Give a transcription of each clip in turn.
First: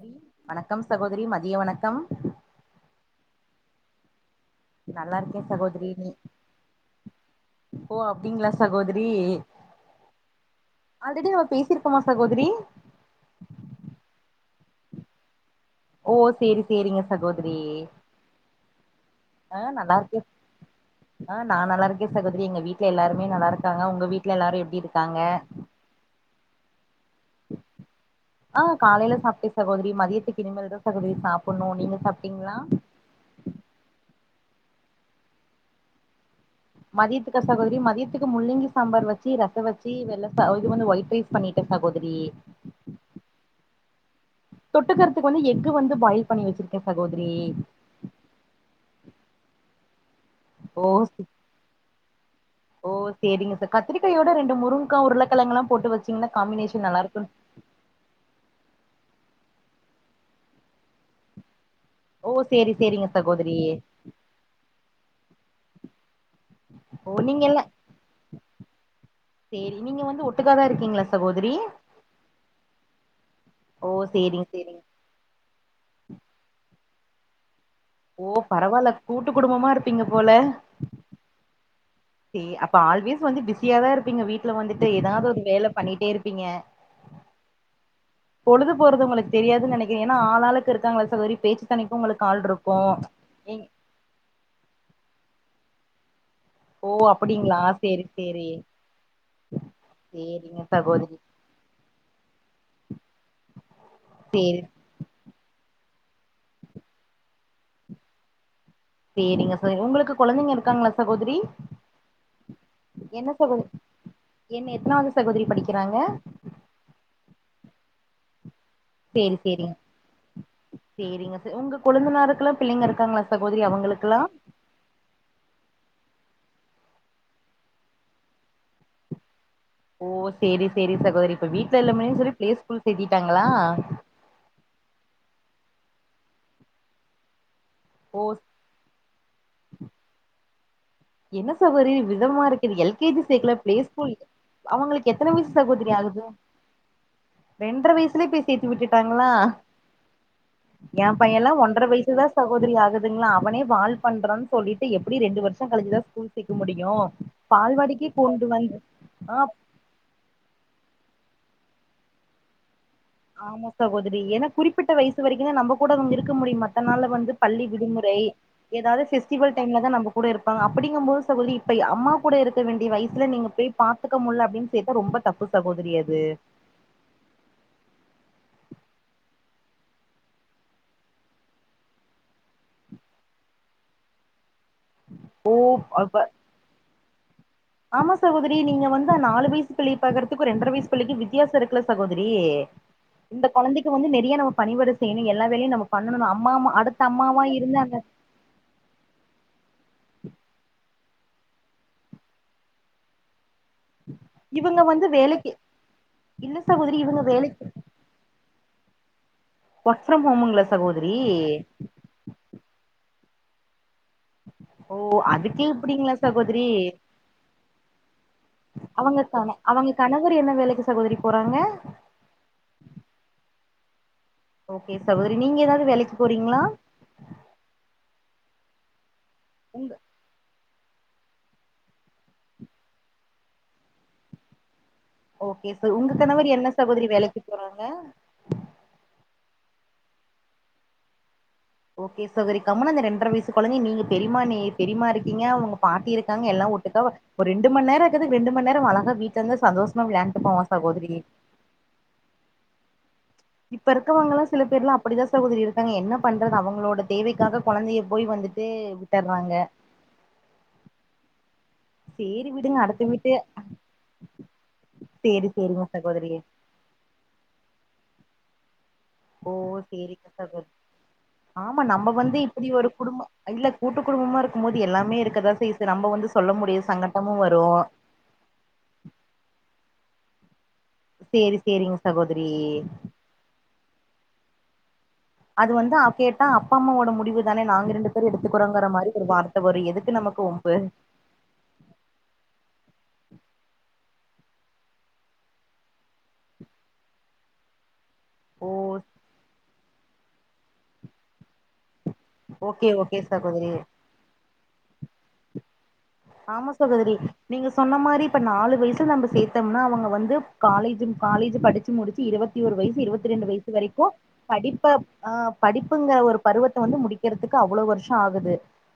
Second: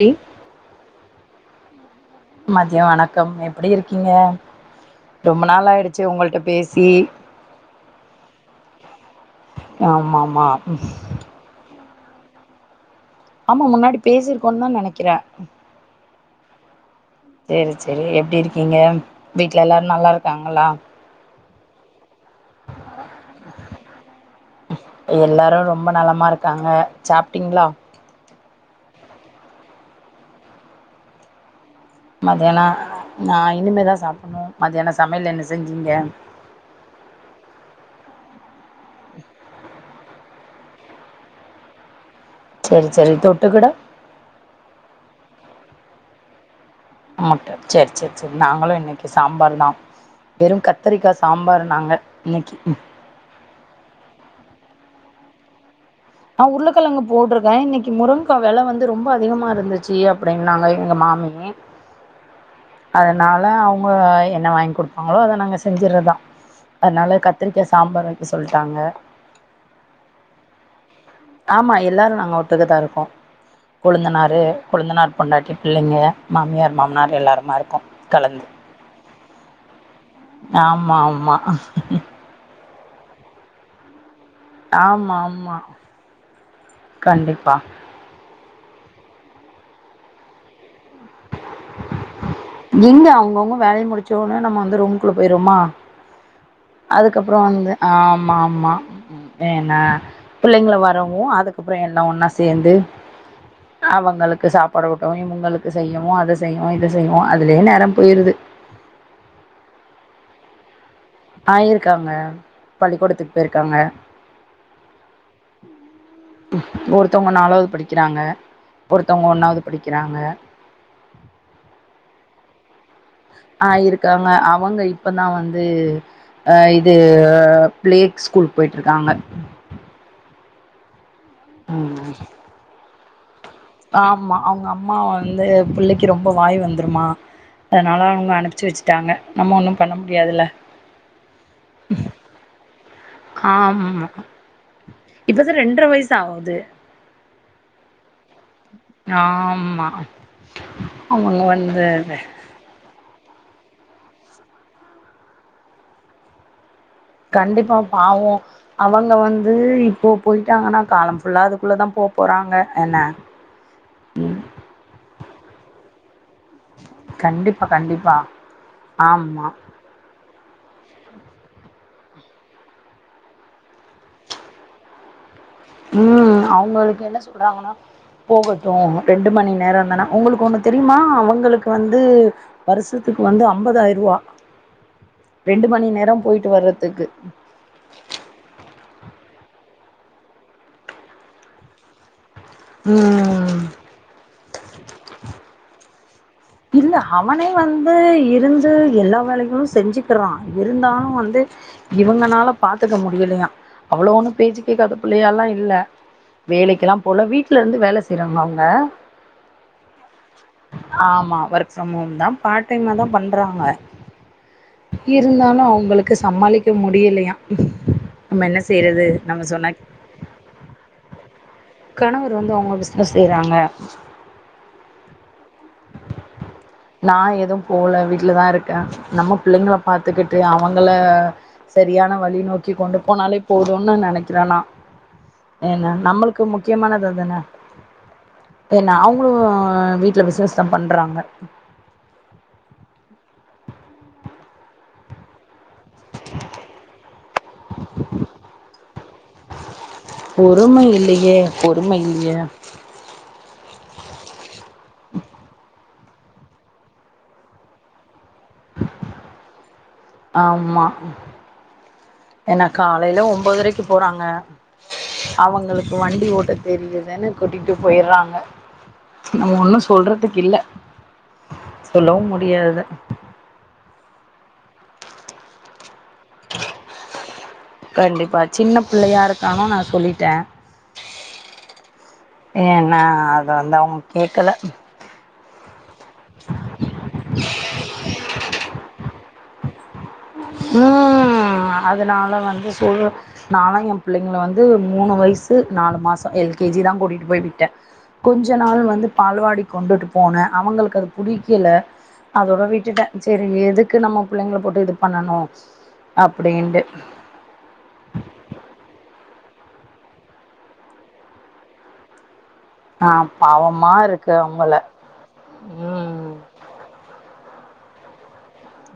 D வணக்கம் சகோதரி மதிய வணக்கம் மதியோ வணக்கம் எப்டிருக்கீங்க நல்லா இருக்கே ரொம்ப நாள் சகோதரி நீ ஆய்டுச்சு உங்கள்ட பேசி ஓ அப்டிங்களா சகோதரி ஆமா ஆமா ஆல்ரெடி நம்ம பேசிருக் கோமா சகோதரி ஆமா முன்னாடி பேசிருக்கோம்னு தா நெனைக்கிறே ஓ சேரி சேரிங்க சகோதரி எப்டிருக் கீங்க ஆ நல்லா இருக்கே ஆ நா நல்லா இருக்கே சகோதரி எங்க வீட்ல எல்லாருமே நல்லாருக்காங்க உங்க வீட் எல்லாரு ரொம்ப நலமாருக்காங்க சாப்ட்டீங்ளா ஆ காலைல சாப்ட்டே சகோதரி மதியத்துக்கு இனிமேல்தா சகோதரி சாப்பிட்ணு நீங்க சாப்ட்டீங்களா மத்தியானோ நா இனிமேல் தா சாப்டணு மத்தியானோ சமையல் என்ன செஞ்சீங்க மதியத்துக்கா சகோதரி மதியத்துக்கு முள்ளங்கி சாம்பார் வச்சு ரசோ வச்சு வெள் இது வந்து ஒயிட் ரைஸ் பண்ணிட்டே சகோதரி சேரி சேரி தொட்டுக்கிட தொட்டுக்கிறதுக்கு வந்து எஃகு வந்து பாயில் பண்ணி வச்சிருக்கே சகோதரி ஆட்டு சேரி சேரி சேரி நாங்களு இன்னைக்கு சாம்பார் தா வெறு ஓ கத்திரிக்கா சாம்பார் நாங்க இன்னைக்கு ஓ சேரிங்க சகோ கத்திரிக்காயோட ரெண்டு முருங்கக்கா உருளக்கிழங்க எல்லா போட்டு வச்சு நா உருளக்கெழங்கு போட்ருக்கே இன்னைக்கு முருங்க கா வெல வந்து ரொம்ப அதிகமாருந்துச்சு அப்டின்னாங்க எங்க மாமி ஓ சேரி சேரி அதனால அவங்க என்ன வாங்கி குடுப்பாங்களோ அத நாங்க செஞ்சறதா ஓ அதனால நீங்க எல்லா கத்திரிக்கா சாம்பார் வைக்க சொல்லிட்டாங்க சேரி நீங்க வந்து ஒட்டுக்காதா இருக்கீங்களா சகோதரி ஆமா எல்லாரு நாங்க ஒட்டுக்காதா இருக்கோ ஓ கொளுந்தனாரு சேரிங்க சேரிங்க கொளுந்தனார் பொண்டாட்டி பிள்ளிங்க மாமியார் மாமனார் எல்லாருமா இருக்கோ ஓ கலந்து பரவால்ல கூட்டு குடும்பமா இருப்பீங்க போல ஆமா ஆமா சே அப்ப ஆல்வேஸ் வந்து பிஸியா தா இருப்பீங்க வீட் ட்டுல வந்துட்டு ஆமா ஏதாவது ஒரு ஆமா வேல பண்ணிட்டே இருப்பீங்க கண்டிப்பா பொழுது போறது உங்களுக்கு தெரியாதுன்னா நெனைக்க ஏன்னா ஆளாளுக்கு இருக்காங்கள சகோதரி பேச்சு தொனைக்கு உங்களுக்கு ஆள் இருக்கு சோனே நம்ம வந்து ரூமுக்குள்ள போயிருவோமா ஓ அதுக்கப்றோ அப்டிங்களா வந்து சேரி ஆமா சேரி ஆமா ஏன்னா சேரிங்க பிள்ளைங்க சகோதரி வரவு அதுக்கப்றோ எல்லாம் ஒன்னா சேந்து அவங்களுக்கு சேரி சாப்பாடு ஊட் டவு இவங்களுக்கு செய்யவு அத செய்யவு இத செய்யவு அதுலயே நேரம் போயிருது சேரிங்க சார் உங்களுக்கு கொழந்தைங்க இருக்காங்ளா ஆ இருக்காங்க பள்ளிக்கூடத்துக்கு போயிருக்காங்க என் எத்தனாவது சகோதரி படிக்கிறாங்க ஒருத்தவங்க நாலாவுது படிக்கிறாங்க ஒருத்தவங்க சேரி ஒன்னாவுது சேரிங்க படிக்கிறாங்க சேரிங்க ச உங்க கொழுந்து நாருக்குல்லா பிள்ளிங்க இருக்காங்களா சகோதரி ஆ அவங்களுக்குல்லா இருக்காங்க ஆப் அவங்க இப்பதா வந்து ஆ இது பிளேக் ஸ்கூல் போயிட்டு இருக்காங்க ஓ சேரி சேரி சகோதரி இப்ப வீட்ல இல்லாமே சொல்லி பிளே ஸ்கூல் சேத்திட்டாங்களா ஆமா அவுங்க அம்மா வந்து புள்ளிக்கி ரொம்ப வாய் வந்துருமா அதுனால ஓ அவங்க அனுப்புச்சு வெச்சு டாங்க நம்ம ஒன்னு பண்ண முடியாதுல என்ன சகோதரி விதமா இருக்குது எல் கே ஜி சேக்லா பிளே ஆமா ஸ்கூல் அவங்களுக்கு எத்தன வயிசு இப்பதான் ரெண்டரை சகோதரி வயசு ஆகுது ஆவுது ரெண்டர வயிசுலயே பேஸ் சேத்து விட்டுட்டாங்களா ஆமா எம் பைய அவங்க எல்லா ஒன்றர வந்து வயிசு தா சகோதரி ஆகுதுங்களா அவனே வால் பண்றா சொல்லிட்டு எப்டியு ரெண்டு வருஷோ கழிச்சுதா ஸ்கூல் சேக்க முடியு கண்டிப்பா பால்வாடிக்கே பாவோ கொண்டு வந்து அவங்க ஆ வந்து இப்போ போயிட்டாங்கன்னா காலம் ஃபுல்லா அதுக்குள்ளே தா போ போறாங்க என்ன ஆமா சகோதரி ஏன்னா குறிப்பிட்ட வயிசு வரைக்கு தா நம்ம கூட இவுங்க இருக்க முடியுமா மத்த நாள் வந்து பள்ளி கண்டிப்பா கண்டிப்பா விடுமுறை ஏதாது ஆமா பெஸ்டிவல் டைம்ல தா நம்ப கூ கூட இருப்பாங்க அப்டிங்கும்பது சகோதரி இப்ப அம்மா கூட இருக்க வேண்டிய வயிசுல நீங்க போய் பாத்துக்க முடில அப்பின்னு சேத்தா ரொம்ப தப்பு சகோதரி அது [unintelligible] என்ன சொல்றாங்கன்னா போகட்டு ரெண்டு மணி நேர தானே உங்களுக்கு ஒன்னு தெரியுமா அவங்களுக்கு வந்து வருஷத்துக்கு வந்து அம்பதாய ரூவா ரெண்டு மணி நேர அப்ப போயிட்டு வர்றதுக்கு ஆமா சகோதரி நீங்க வந்தா நாலு வயிசு பிள்ளைய பாக்குறதுக்கு ரெண்ர வயிசு பிள்ளைக்கு வித் வித்தியாசோ இருக்குல சகோதரி இந்த ம் கொழந்தைக்கு வந்து நெறிய நம்ம பணி விட செய்யணு எல்லா வேலையு நமக் பண்ணனு அம்மமா அடுத்த அம்மாவா இருந்து அந்த இருந் து எல்லா வேலைகளு செஞ்சுக்கிறா இருந்தாலு வந்து இவங்கனால பாத்துக்க முடியலயா அவ்ளோ ஒண்ணு பேச்சு இவங்க கேக்காத வந்து புள்ளையா இல்லா வேலைக்கு இல்ல இல்ல வேலை கெல்லா சகோதரி இவங்க போல வீட்ல வேலைக்கு இருந்து வேல செய் திரும்ப அவ்ங்க ஒர்க் ஃப்ரம் ஹோம்ங்குலா சகோதிரி ஆமா ஒர்க் ஃப்ரம் ஹோம் தா பார் டைமா தா பண்றாங்க ஓ இருந்தாலு அதுக்கே இப்டிங்களா அவங்களுக்கு சகோதரி சமாளிக்க முடியலையா நம்ம என்ன செய்யறது அவங்க நம்ம கண சொன்னா அவங்க கணவர் என்ன வேலைக்கு சகோதரி போறாங்க கணவர் வந்து அவுங்க பிஸ்னஸ் செய்யறாங்க ஓகே சகோதரி நீங்க ஏதாது வேலைக்கு போறீங்களா நா எதும் போல வீட்ல தா இருக்கே நம்ம புள்ளைங்கள உங்க பாத்துக்கிட் அவங்கள சரியான வழி நோக்கி கொண்டு போனாலே போதுன்னு நா நினைக்கிறேனா ஓகே ஏன ச உங்க நம்மளுக்கு கணவர் என்ன முக்கியமானது சகோதரி அதான வேலைக்கு போறாங்க ஏனா அவங்களு வீட்ல பிஸ்னஷ் தா பண்றாங்க ஓகே சகோதரி கம்னு அந்த ரெண்டரை வயிசு கொழந்தை நீங்க பெரியம்மா நீ பெரியம்மா இருக்கீங்க அவுங்க பாட்டி இருக்காங்க எல்லா ஒட்டுக்கா ஒரு ரெண்டு மண் நேர இருக்குது ரெண்டு மண் நேரோ அவ அழகா வீட்ல இருந்து சந்தோஷமா விளையாண்டு போவான் பொறுமை சகோதிரி இல்லையே பொறுமை இல்லயே இப்ப இருக்கவங்கல்லா சில பேர்லா அப்டிதா சகோதரி இருக்காங்க என்ன பண்றது அவங்களோட தேவைக்காக கொழந்தைய போய் வந்துட் டு விட்டறாங்க ஆமா சேரி ஏன்னா விடுங்க அடுத்த காலையில வீட்டு ஒம்பதரைக்கு போறாங்க சேரி சேரிங்க அவங்களுக்கு வண்டி சகோதரி ஓட்டு தெரியுதுன்னு கூட்டிட்டு போயறாங்க ஓ செரிங்க சகோதரி ஆமா நம்ப சொல்லவு வந்து இப்டி முடியாது ஒரு குடும்ப இல்ல கூட்டு குடும்பமா இருக்கும் போது எல்லாமே இருக்கதா செய்யு இப்ப நம்ப வந்து சொல்ல முடிய சங்கட்டமு வரு கண்டிப்பா சின்ன புள்ளையா இருக்கானு நா சொல்லிட்டே சேரி சேரிங்க சகோதரி ஏ நா அத வந்த அவங்க கேக்கல அது வந்து அவ் கேட்டா அப்பா அம்மாவோட முடிவு தான நாங்க ரெண்டு பேரு எடுத்துக்கறோங்கற மாரி ஒரு வார்த்த வரு எதுக்கு நம்ம ம் அதனால வந்து சொல்ல நானு எ பிள்ளைங்கள வந்து மூணு வயசு நாலு மாச எல் கே ஜி தா கூட்டிட்டு போய் விட்டே கொஞ்ச ஓ நாள் வந்து பால்வாடி கொண்டுட்டு போனே அவங்களுக்கு அது புடிக்கல அதோட ஓகே விட்டுட்டே ஓகே சரி சகோதரி எதுக்கு நம்ம புள்ளைங்கள போட்டு இது பண்ணணு ஆமா அப்டின்ட்டு சகோதரி நீங்க சொன்ன மாரி இப்ப நாலு வயசுல நம்ப சேத்தம்னா அவங்க வந்து காலேஜும் காலேஜ் படிச்சு முடிச்சு இருபத் தி ஒரு வயசு ஆ இருபத்தி ரெண்டு வயசு பாவமா வரைக்கு இருக்கு அவங்கள படிப்ப ஆ படிப்புங்கற ம் ஒருப் பருவத்த வந்து முடிக்கிறதுக்கு அவ்ளோ வருசோ ஆகுது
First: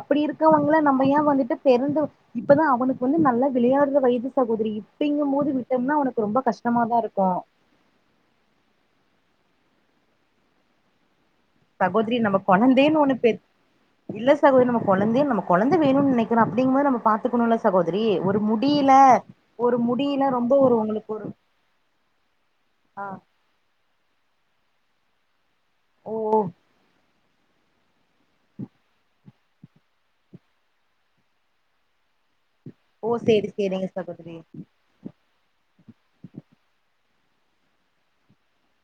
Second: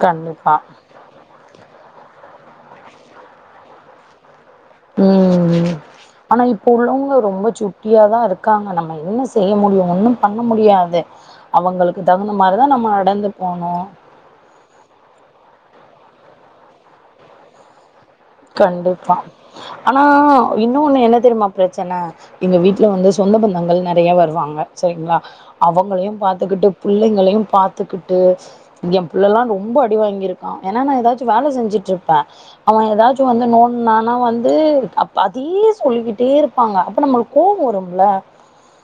அப்டி கண்டிப்பா இருக்கவங்கள நம்ப ஏ வந்துட்டு பெருந்து இப்பதா அவனுக்கு வந்து நல்ல விளையாடுற வயது சகோதிரி அப்பிடிங்கும் போது ம் விட்டம்னா ஒனக்கு ரொம்ப கஷ்டமா தா இருக்கு ட்டியாதா இருக்காங்க நம்ம என்ன செய்ய முடியு ஒன்னும் பண்ண முடியாது அவங்களுக்கு சகோதரி தகுந்த மாரி தா நம்ம கொழந்தைன்னு ஒண்ணு நடந்து பெத் போணு இல்ல சகோதரி நம்ம கொழந்தேன் நம்ம கொழந்த வேணு நினைக்கறோ அப்படிங்கும் போது நம்ம பாத் த்துக்கணும்ல சகோதரி ஒரு முடியில கண்டிப்பா ஒரு ஆனா முடியில ரொம்ப ஒரு இன்னொன்னு உங்களுக்கு என்ன ஒரு தெரியுமா பிரச்சன எங்க வீட்ல வந்து ஆ சொந்த பந்தங்கள் நெறைய வருவாங் சரிங்களா அவங்களையு ஓ பாத்துக்கிட்டு புள்ளைங்களையு பாத்துக்கிட்டு ஏ புள்ளெல்லா ரொம்ப அடி வாங்கிருக்கா ஏன்னா நா ஏதாச்சு வேல செஞ்சுட்றுப்பே அவ ஓ ட்டு வந்து சேரி நோன்டு சேரிங்க நானா சகோதரி வந்து தப் அதே சொல்லிக்கிட்டே இருப்பாங்க அப்ப நம்பளுக்கு கோவம் வரும்ல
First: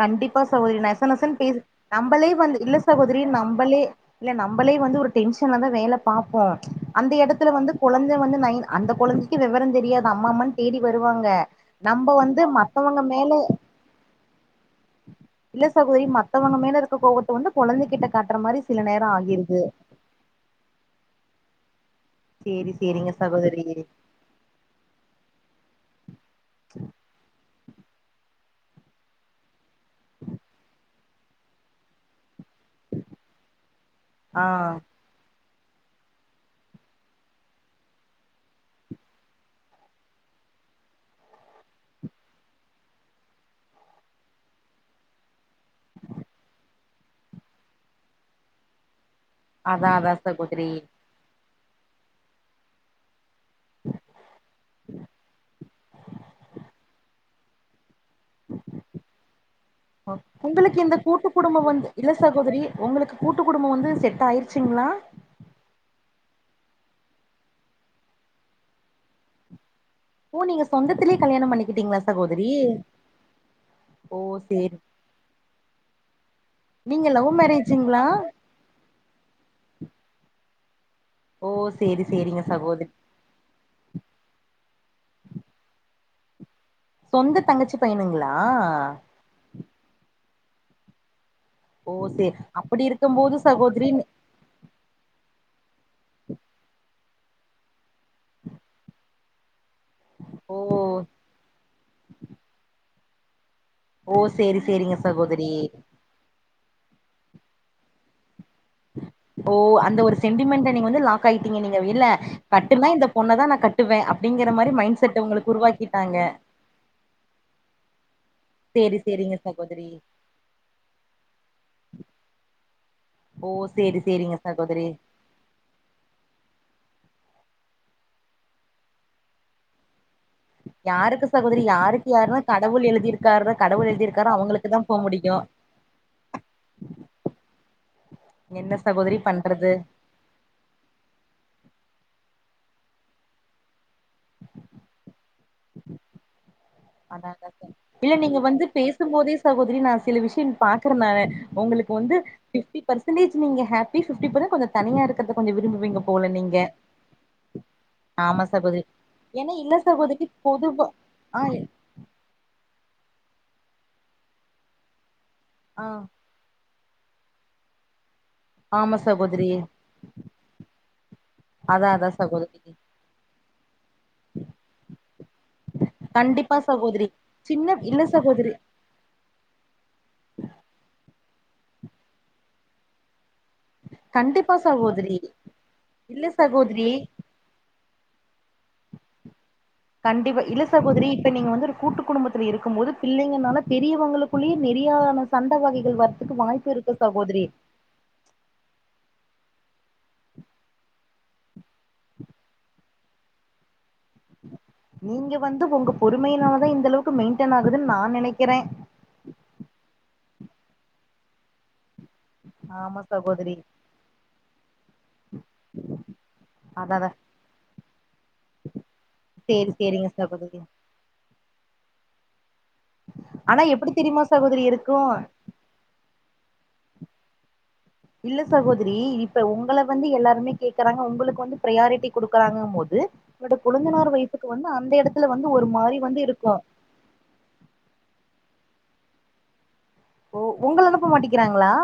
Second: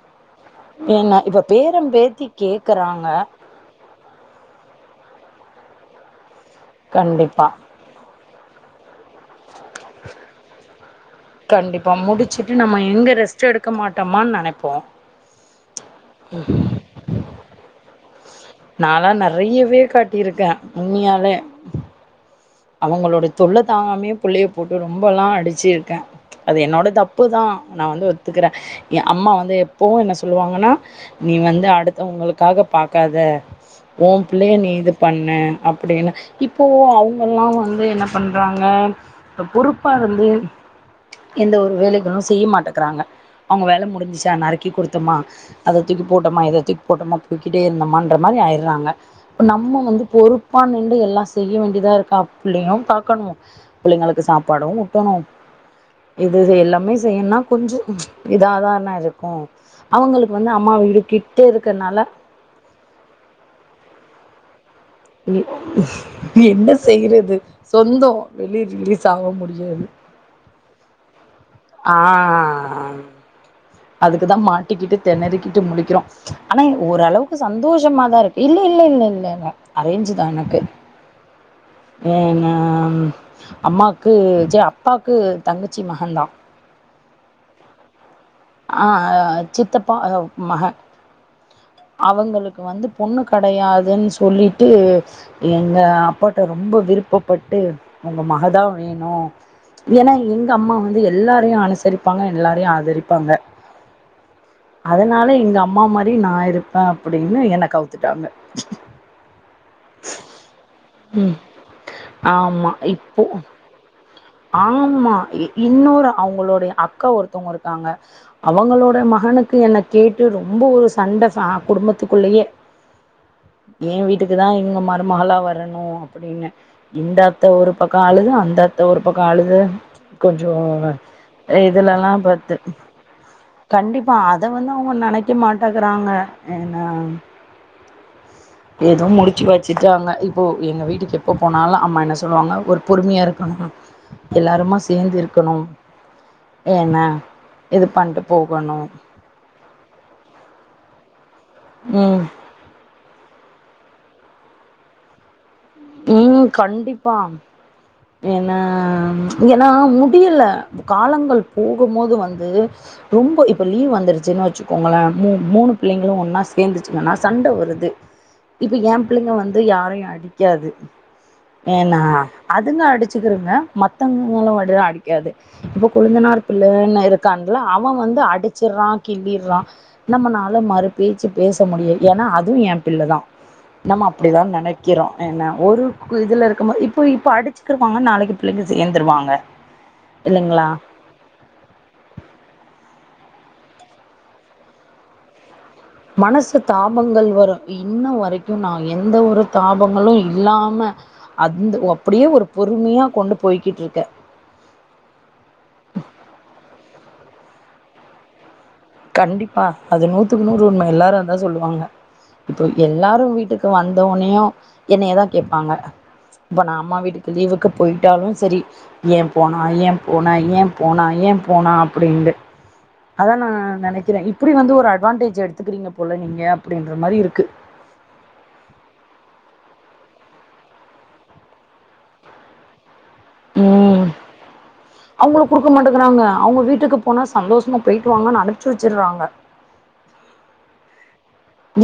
கண்டிப்பா சகோதரி நெச என்ன நசன் இப்ப பேச பேரம் பேத்தி நம்பளே வந்து இல்ல கேக்குறாங்க சகோதரி நம்பளே இல்ல நம்பளே வந்து ஒரு டென்ஷன்ல தா வேலை பாப்போம் அந்த கண்டிப்பா எடத்துல வந்து கொழந்தை வந்து நைட் அந்தக் கொழந்தை க்கு வெவரம் தெரியாது அம்மா அம்மானு தேடி வருவாங்க கண்டிப்பா நம்ப வந்து மத்தவங்க மேல டமான் நெனைப்போம் இல்ல சகோதரி மத்தவங்க மேல இருக்க கோவத்தை வந்து குழந்தை கிட்ட காட்ற மாரி சில நேரோ நாலாம் ஆகிருது நெறையவே காட்டியிருக்கேன் உண்மையாலே சேரி சேரிங்க அவங்களோட தொல்ல சகோதரி தாங்காமே புள்ளைய போட்டு ரொம்பலாம் அடிச்சிருக்கே அது என்னோட தப்பு தா நா வந்து ஒத்துக்கறே ஏ அம்மா வந்து எப்பவும் என்ன சொல்லுவாங்கன்னா நீ வந்து அடுத்தவங்களுக்காக பாக்காத ஓ ஆ பிள்ளைய நீ இது பண்ணு அப்டின்னு இப்பவு அவங்கல்லா வந்து என்ன பண்றாங்க பொறுப்பா இருந்து எந்த ஒரு வேலைகளும் செய்ய மாட்டேக்கிறாங்க அவங்க வேல முடிஞ்சிச்சா நறுக்கி குடுத்தம்மா அத தூக்கி போட்டம்மா இத தூக்கி போட்டம்மா போய்கிட்டே இருந்தமன் அந்த மாதிரி ஆயறாங்க நம்ம அதா வந்து அதா பொறுப்பா சகோதரி நின்டு எல்லா செ செய்ய வேண்டியதா இருக்கா பிள்ளையும் பாக்கணும் பிள்ளைங்களுக்கு சாப்பாடும் ஊட்டணும் இது இது எல்லாமே செய்யன்னா கொஞ்சொ இதாதான்ன இருக்கும் அவங்களுக்கு வந்து அம்மா வீடு கிட்டே இருக்கிறனால இப்போதைக்கு உங்களுக்கு கூட்டு குடும்பம் வந்து செட் ஆயிருச்சுங்களா என்ன செய்யறது சொந்தம் வெளிய ரிலீஸ் ஆக முடியாது ஓ நீங்க சொந்தத்துலே கல்யாணோ பண்ணிக் ஆ ஓ அதுக்குதா சேரி மாட்டிக்கிட்டு தெனறிக்கிட்டு முலிக்கறோ அனே நீங்க லவ் ஓரளவுக்கு மேரேஜுங்களா சந்தோஷமாதா இருக் இல்ல இல்ல இல்ல இல்ல அரேஞ்தா எனக்கு ஓ சேரி சேரிங்க ஏன்ன சகோதரி அம்மாக்கு ஜே அப்பாக்கு தங்கச்சி மததா சொந்த தங்கச்சி பையனுங்ளா ஆ சித்தப்பா அ மக ஓ சேரி அவுங்களுக்கு அப்படி வந்து இருக்கும் பொண்ணு போது சகோதரி கெடையாதுன் சொல்லி ட்டு எங்க அப்பாட்ட ரொம்ப விருப்பப்பட்டு உங்க மகதா வேணு ஏன்னா எங்க ஓ அம்மா வந்து எல்லாரையு அனுசரிப்பாங்க எல்லாரையு ஆதரிப்பாங்க ஓ சேரி சேரிங்க அதனால சகோதரி எங்க அம்மா மாதி நா இருப்பே அப்டின்னு என்ன கவுத்துட்டாங்க ஓ அந்த ஒரு சென்டிமெண்ட நீங்க வந்து ம் லாக் ஆயிட்டீங்க நீங்க இல்ல ஆமா. கட்டுனாஇந்த இப்போ பொண்ணை தா நா கட் ஆமா இன்னொரு உருவாக்கிட்டாங்க அவுங்களுடைய அக்கா ஒருத்தவங்க இருக்காங்க அவுங்களோட சேரி சேரிங்க மகனுக்கு என்ன சகோதரி கேட்டு ரொம்ப ஒரு சண்ட ச குடும்பத்துக்குள்ளயே ஓ ஏ சேரி சேரிங்க வீட்டுக்குதா இவுங்க சகோதரி மருமகளா வரனு வரணு அப்டின்னு இந்த அத்த ஒரு பக்கோ அழுது அந்த அத்த ஒரு பக்கோ அழுது கொஞ்சோ யாருக்கு சகோதரி யாருக்கு இதுலல்ல யாருன்னா பத்து கடவுள் எழுதியிருக்காரு கடவுள் கண்டிப்பா எழுதியிருக்காரோ அத வந்து அவங்களுக்குதா அவுங்க போ நெனைக்க முடியு மாட் ட்டாக்குறாங்க என்ன என்ன இதுவு சகோதரி முடிச்சு பண்றது வச்சுட்டாங்க இப்போ எங்க வீட்டுக்கு எப்போ போனாலு அம்மா என்ன சொல்லுவாங்க ஒரு பொறுமையாக இருக்கணு எல்லாருமா சேந்து இருக்கணு இல்ல பண்ட்டு நீங்க வந்து போகணு பேசும்போதே இல்ல சகோதரி நா சில விஷ்யோ பாக்குறந்தா உங்ளுக்கு வந்து ம் ஃபிப்ட்டி பெர்சன்டேஜ் நீங்க ஹேப்பி ஃபிப்ட்டி பெர்சன்டேஜ் கொஞ்சோ தனிய இருக்கர்த கொஞ்சோ விரும்பு ம் கண்டிப்பா ஆமா ஏன்ன சகோதரி ஏன்னா இல்ல சகோதரி முடியல பொதுவா காலங்கள் ஆ போக க்கும்போது வந்து ரொம்ப இப்ப லீவ் வந்துருச்சுன்னு வச்சுக்கோங்களே மூணு ஆ பிள்ளைங்ளு ஒன்னா சேந்துச்சுங்கன்னா சண்ட வருது இப்ப ஆமா ஏ பிள்ளைங்க சகோதரி வந்து யாரையு அடிக்காது அதா ஏன்னா அதா சகோதரி அதுங்க அடிச்சுக்கிருங்க [unintelligible] அடிக்காது இப்ப கொளுந்தனார் கண்டிப்பா பிள்ளன்னு சகோதரி இருக்கான்ல சின்ன அவ இல்ல வந்து சகோதரி அடிச்சிட்றா கிள்ளிட்றா நம்மனால மறு பேச்சு பேச முடியு ஏன்னா அதுவு எ பிள்ளதா நம்ம அப்படிதா கண்டிப்பா நெனைக்கறோ சகோதரி ஒரு இல்ல இதுல இருக்கும்போது சகோதரி இப்ப இப்ப அடிச்சுக்கிருவாங்க நாளைக்கு பிள்ளைங்க சேந்துருவாங்க கண்டிப்பா இல்ல சகோதரி இப்ப நீங்க வந்து கூட்டு குடும்பத்துல இருக்கு போது பிள்ளைங்கனால பெரியவங்களுக்குள்ளயு நெரியான சந்த வகைகள் வர்துக்கு மனசு வாய்ப்பு இருக்கு தாபங்கள் சகோதரி வரு இன்ன வரைக்கு நா எந்த ஒரு தாபங்களு இல்லாம அந்து அப்படியே ஒரு பொறுமையா கொண்டு போய்கிட்டு இருக்க நீங்க வந்து உங்க பொறுமையினால தான் இந்தளவுக்கு மெயின்டெயின் ஆகுதுன்னு நான் நெனைக்கிறேன் கண்டிப்பா அது நூத்துக்கு நூறு உண்மை எல்லாரும் அதான் சொல்லுவாங்க இப்போ ஆமா எல்லாரும் சகோதரி வீட்டுக்கு வந்தோனையும் என்னய தான் கேப்பாங்க இப்போ நான் அதா அம்மா அதா வீட்டுக்கு லீவுக்கு போயிட்டாலும் செரி ஏன் போனா சேரி ஏன் சேரிங்க போனா சகோதரி ஏன் போனா ஏ போனா அப்டின்னு அதா நா ஆனா எப்டி நெனைக்கிறே தெரியுமா இப்டி சகோதரி வந்து ஒரு இருக்கு அட்வான்டேஜ் எடுத்துக்கிறீங்க போல நீங்க அப்டின்ற மாரி இருக்கு இல்ல சகோதரி இப்ப உங்க வந்து எல்லாருமே கேக்கறாங்க உங்களுக்கு வந்து பிரயாரிட்டி குடுக்கறாங்க போது என்னோட ம் கொழந்தனார் வைப்புக்கு வந்து அந்த இடத்துல வந்து அவங்களுக்கு ஒரு குடுக்க மாரி மாட்டேக்கறாங்க மட்டு இருக்கும் அவங்க வீட்டுக்கு போனா சந்தோஷமா போயிட்டு வாங்கன்னு அனுப்ச்சி வச்சுறாங்க ஓ உங்கள அனுப்ப மாட்டேங்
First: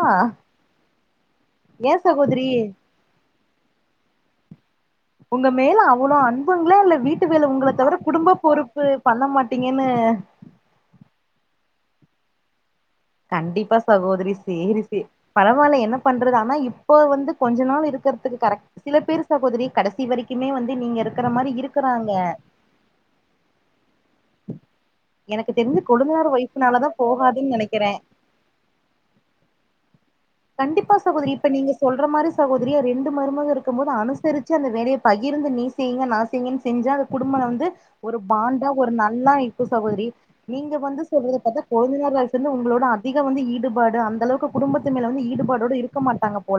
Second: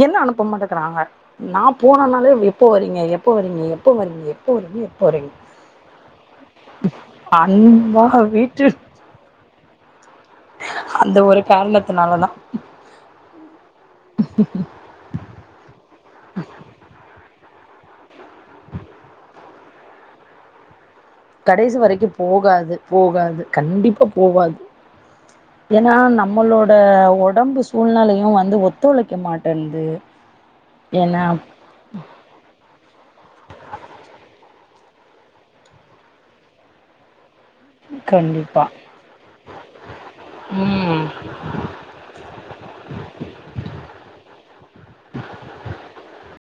என்ன அனுப்ப மாட்டேக்கறாங்க நான் ஏ போனேனாலே சகோதரி எப்போ வறீங்க எப் எப்போ வறீங்க எப்போ வறீங்க எப்போ வறீங்க எப்போ வறீங்க உங்க மேல அவ்ளோ அன்புங்களா இல்ல வீட்டு வேலை உங்கள தவிர அன்பா குடும்ப வீட்டு பொறுப்பு பண்ண மாட்டீங்கன்னு அந்த ஒரு காரணத்துனாலதான் கண்டிப்பா சகோதரி செரி சே பரவாயில்ல என்ன பண்றது ஆனா இப்ப வந்து கொஞ்ச நாள் இருக்கிறது க்கு கரெக்ட் சில பேர் சகோதரி கடைசி வரைக்குமே வந்து நீங்க இருக்கு கடைசி வரைக்கும் போகாது போகாது கண்டிப்பா போகாது எனக்கு தெரிஞ்சு ஏன்னா கொழுந்தனார் நம்மளோட ஒய்ஃப்னாலதா போகாதுன்னு ஒடம்பு நெனைக்கிறே சூழ்நிலையும் வந்து ஒத்துழைக்க மாட்டேங்குது கண்டிப்பா சகோதரி இப்ப நீங்க சொல்ற மாரி சகோதரி ரெண்டு மருமக இருக்கும் போது அனுசரிச்சு அந்த வேலையை பகிர்ந்து நீ செய்ங்க நா செய்ங்கன்னு செஞ்சா அந்த குடும்ப வந்து ஒரு கண்டிப்பா பாண்டா ஒரு நல்லா இருக்கும் சகோதரி நீங்க ம் வந்து சொல்றத பாத்தா கொழுந்தனார் வைஃப் வந்து உங்களோட அதிகம் வந்து ஈடுபாடு அந்த அளவுக்கு குடும்பத்து மேல வந்து ஈடுபாடோட இருக்க மாட்டாங்க போல